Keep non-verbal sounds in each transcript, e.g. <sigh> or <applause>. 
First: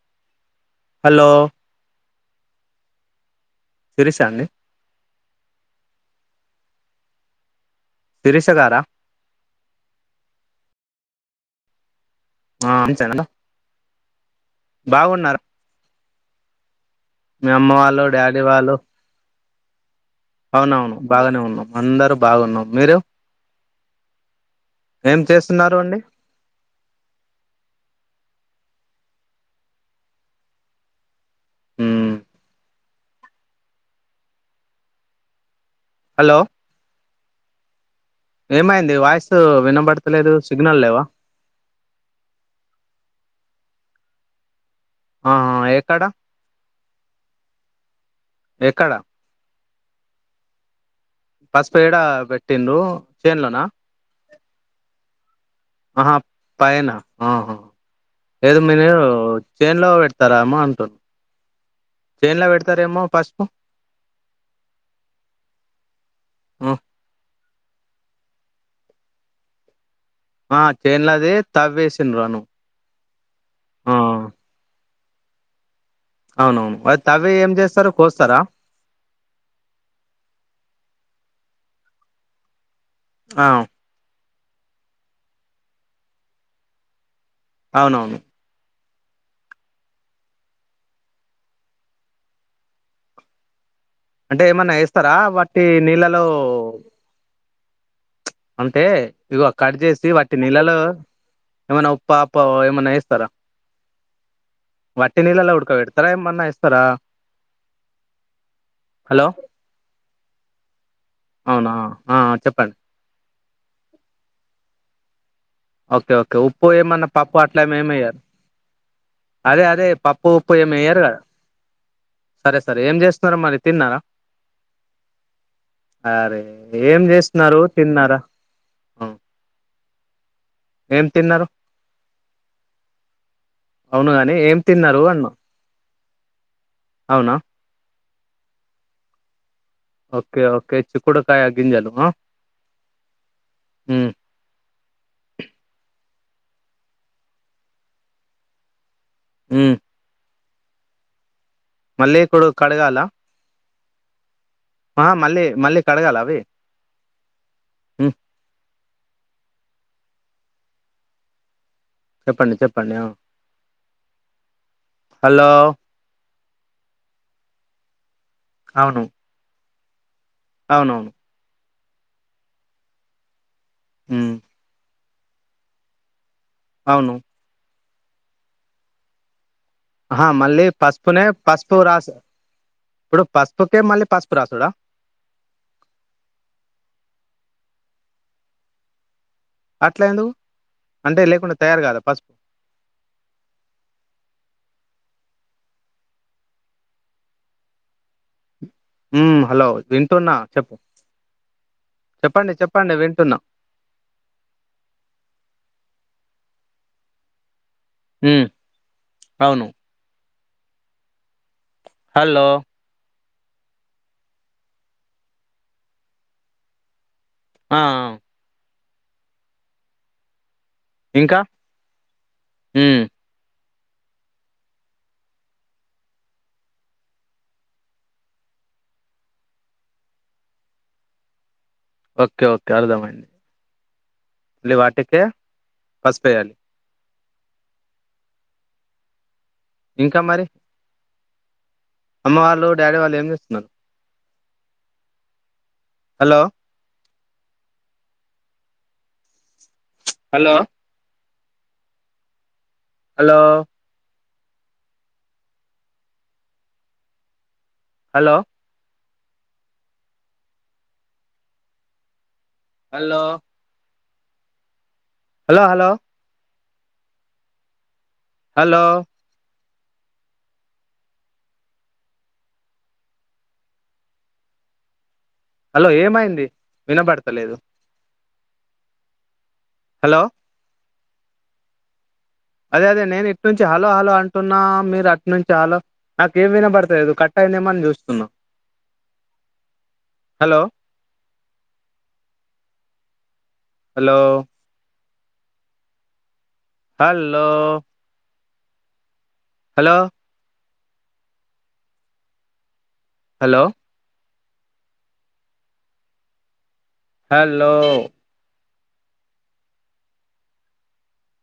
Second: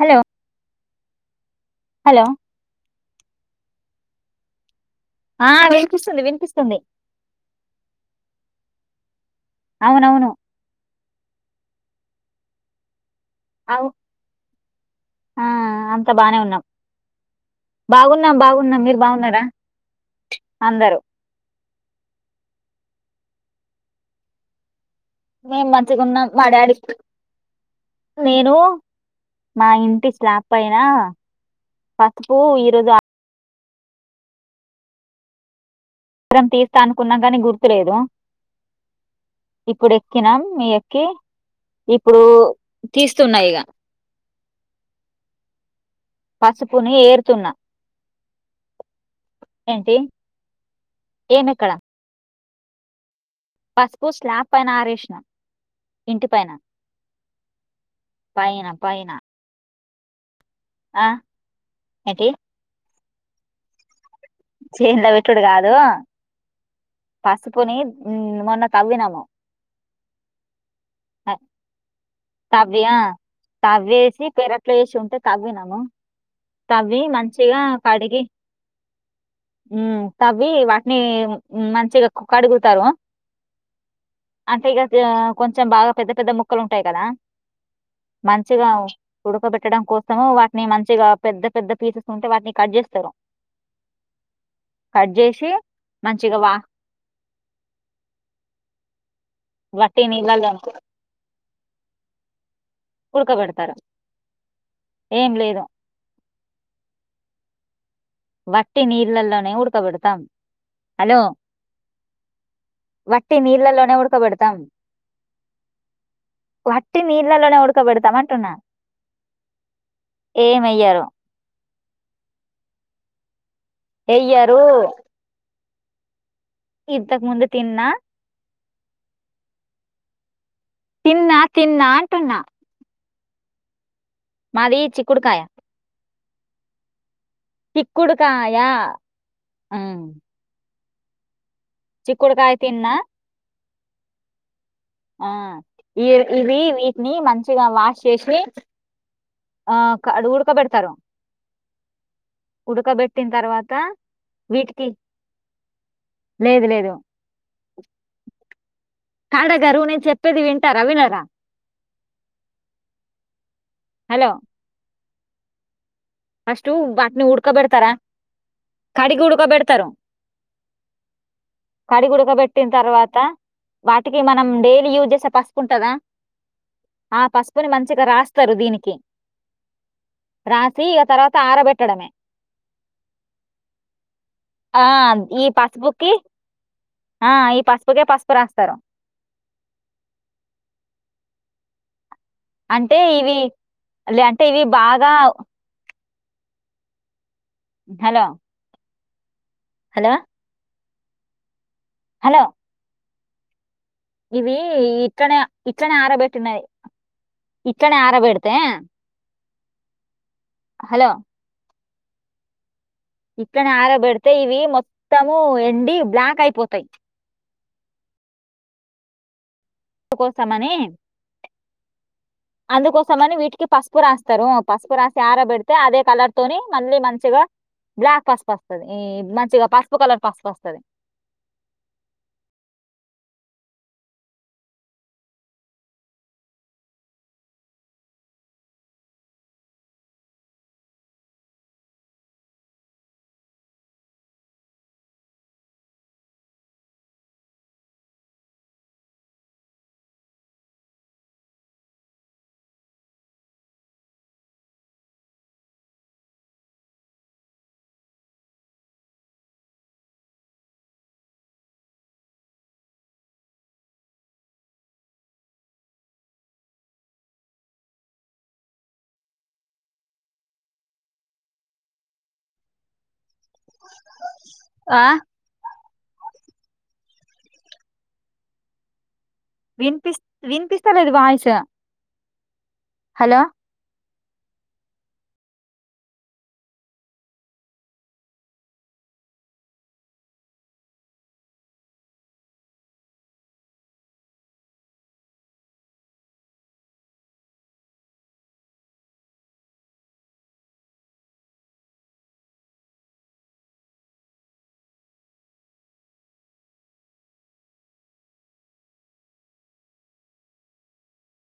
Hello hello hello Shirisha అండి ఆ వినిపిస్తుంది వినిపిస్తుంది శిరీష గారా అవునవును ఆ <unintelligible> అ బాగున్నారా ఆ అంత బానే ఉన్నాం మీ అమ్మ వాళ్ళు బాగున్నాం డాడీ వాళ్ళు బాగున్నాం మీరు బాగున్నారా అవునవును అందరూ బాగానే ఉన్నాం అందరుూ బాగున్నాం మీరు ఏం మేము చేస్తున్నారు అండి మంచికున్నాం మా డాడీ నేను మా ఇంటి స్లాప్ పైన మ్మ్ పసుపు ఈరోజు హలో ఇరం తీస్తా అనుకున్నాం కాని గుర్తులేదు ఏమైంది వాయిస్ ఇప్పుడు వినబడతలేదు ఎక్కినాం మీ సిగ్నల్ లేవా ఎక్కి ఇప్పుడు తీస్తున్న ఇక ఆ పసుపుని ఏరుతున్నా ఎక్కడ ఏంటి ఏమెక్కడ పసుపు ఏడ పెట్టి పెట్టిన్రూ పసుపు స్లాప్ పైన ఆరేసిన ఆహా పైన ఆహా ఏదో పైన మీరు పైన చేన్ లో పె వస్తారా అమ్ అంటున్నా ఆ ఏంటి చెన్లో పెడతారేమో పసుపు చెన్ల పెట్టుడు కాదు ఆ పసుపుని మొన్న తవ్వినము ఆ చెన్ల దే తవ్వి వేసిన్ల తవ్వి ఆ తవ్వి వేసి పెరట్లో వేసి ఉంటు తవ్వినమూ అవునవును తవ్వి అది ఏం మంచిగా చేస్తారు కడిగి కోస్తారా మ్మ్ తవ్వి వాటిని మ్మ్ మంచిగా కడుగుతారు ఆ అంటే ఇగా కొంచెం బాగా పెద్ద పెద్ద ముక్కలు ఉంటాయి కదా అవునవును మంచిగా ఉడకబెట్టడం కోసము వాటిని మంచిగా పెద్ద పెద్ద పీసెస్ ఉంటే వాటిని కట్ చేస్తారు అంటే ఏమన్నా కట్ ఏస్తారా చేసి వట్టి నీళ్ళలో మంచిగా వా అంటే ఇగ కట్ చేసి వట్టి నీళ్ళలో ఏమన్నా ఉప్ప అప్ప ఏమన్నా ఏస్తారా ఉడకబెడతారు వట్టి ఏం నీళ్ళలో లేదు ఉడకబెడతారా ఏమన్నా ఏస్తారా వట్టి నీళ్ళలోనే ఉడకబెడతాం హలో వట్టి అవునా ఆ చెప్పండి వట్టి నీళ్ళలోనే ఉడకబెడతాం ఓకే ఓకే ఉప్పు వట్టి ఏమన్నా పప్పు నీళ్ళలోనే అట్లా ఉడకబెడతాం ఏమెయ్యారు అంటున్నా అదే అదే పప్పు ఉప్పు ఏం వెయ్యరు ఏమెయ్యరు కదా సరే సరే ఏం చేస్త సరే మరి ఎయ్యరు ఆరే ఏం ఇంతకు ముందు చేస్తున్నారు తిన్నా తిన్నారా హ తిన్నా తిన్నా అంటున్నా అవునుగాని ఏం మాది తిన్నారు అన్న చిక్కుడుకాయ అవునా చిక్కుడుకాయ ఉమ్, ఓకే ఓకే చిక్కుడుకాయ గింజలు చిక్కుడుకాయ తిన్నా హుమ్ ఆ ఈ ఇవి వీటిని మంచిగా వాష్ చేసి ఆ కడుగుడు ఉడక పెడతారు మళ్లీ ఇప్పుడు కడగాలా వీటికి ఆ మళ్ళీ మళ్ళీ కడగాలా అవి లేదు లేదు కడగరు నేను చెప్పేది వింటారా వినరా చెప్పండి చెప్పండి ఓ హలో హలో ఫస్ట్ వాటిని ఉడకబెడతారా కడిగి ఉడుకబేడతారు అవును కడిగుడకబెట్టిన తర్వాత వాటికి ఉమ్, మనం డైలీ యూజ్ చే పసుపుంటద అవును ఆ పసుపుని మంచి గా రాస్తారు దీనికి అహ మళ్ళీ ఇగ పసుపునే తరువాత పసుపు ఆరబెట్టడమే రాసి ఇప్పుడు పసుపుకే మళ్ళీ పసుపు రాసుడా ఆ ఇ పసుపుకి ఆ పాసు ఇదే పసుపురాస్తారు అట్లా ఎందు అంటే లేకుండా తయారు కాదా పసుపు అంటే ఇవి లే అంటే ఇవి బాగా హలో హ హలో వింటున్నా చెప్పు హలో చెప్పండి చెప్పండి వి టున్నా ఇవి ఇట్లనే ఇట్లనే ఆరబెట్టినయి ఇట్లనే ఉమ్, అరబేడితే అవును హలో హలో ఇట్లనే ఆరబెడితే ఇవి మొత్తము ఎండి బ్లాక్ అయిపోతయి ఆ హ అందుకోసం మనీ ఇంకా ఉమ్, అందుకోసమని వీటికి పసు పసుపు రాస్తారు పసుపు రాసి ఆరాబేడితే పసుపు రాస్తరు పసుపు రాసి అరబెడితే అదే కలర్ తోని మళ్ళీ మంచిగా బ్లాక్ పసుపు వస్తుంది ఈ మంచిగా పసుపు కలర్ పసుపస్తది ఓకే ఓకే అర్థమైంది మళ్లీ వాటికే పసుపేయ్యాలి ఇంక మరి అమ్మ వాళ్ళు డాడీ వాళ్ళు ఏం చేస్తున్నరు hello hello hello hello hello hello hello hello ఆ హలో ఏమైంది వినబడతలేదు హలో వినిపిస్ వినిపిస్ తలేదు వాయిస్ అదే అదే నేను ఇట్ నుంచి హలో హలో అన్ టున్నా మీరు అటు నుంచి హలో నాకేం వినబడతలేదు కట్ అయిందేమో అన్ చూస్తున్న. Hello hello hello hello hello hello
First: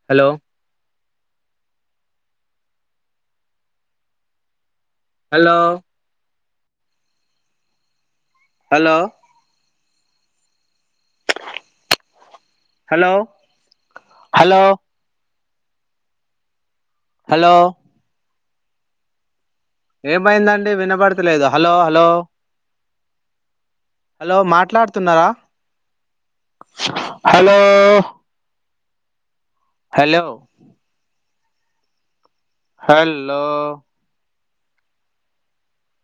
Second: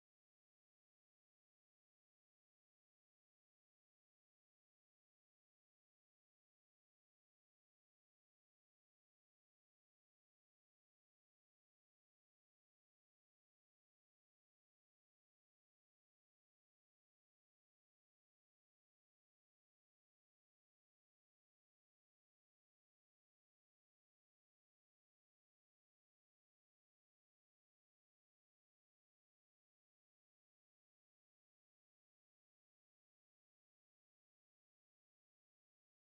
hello hello hello hello hello hello ఏమయిందండి వినబడతలేదు హలో హలో హలో మాట్లాడుతున్నారా హలో హలో హల్లో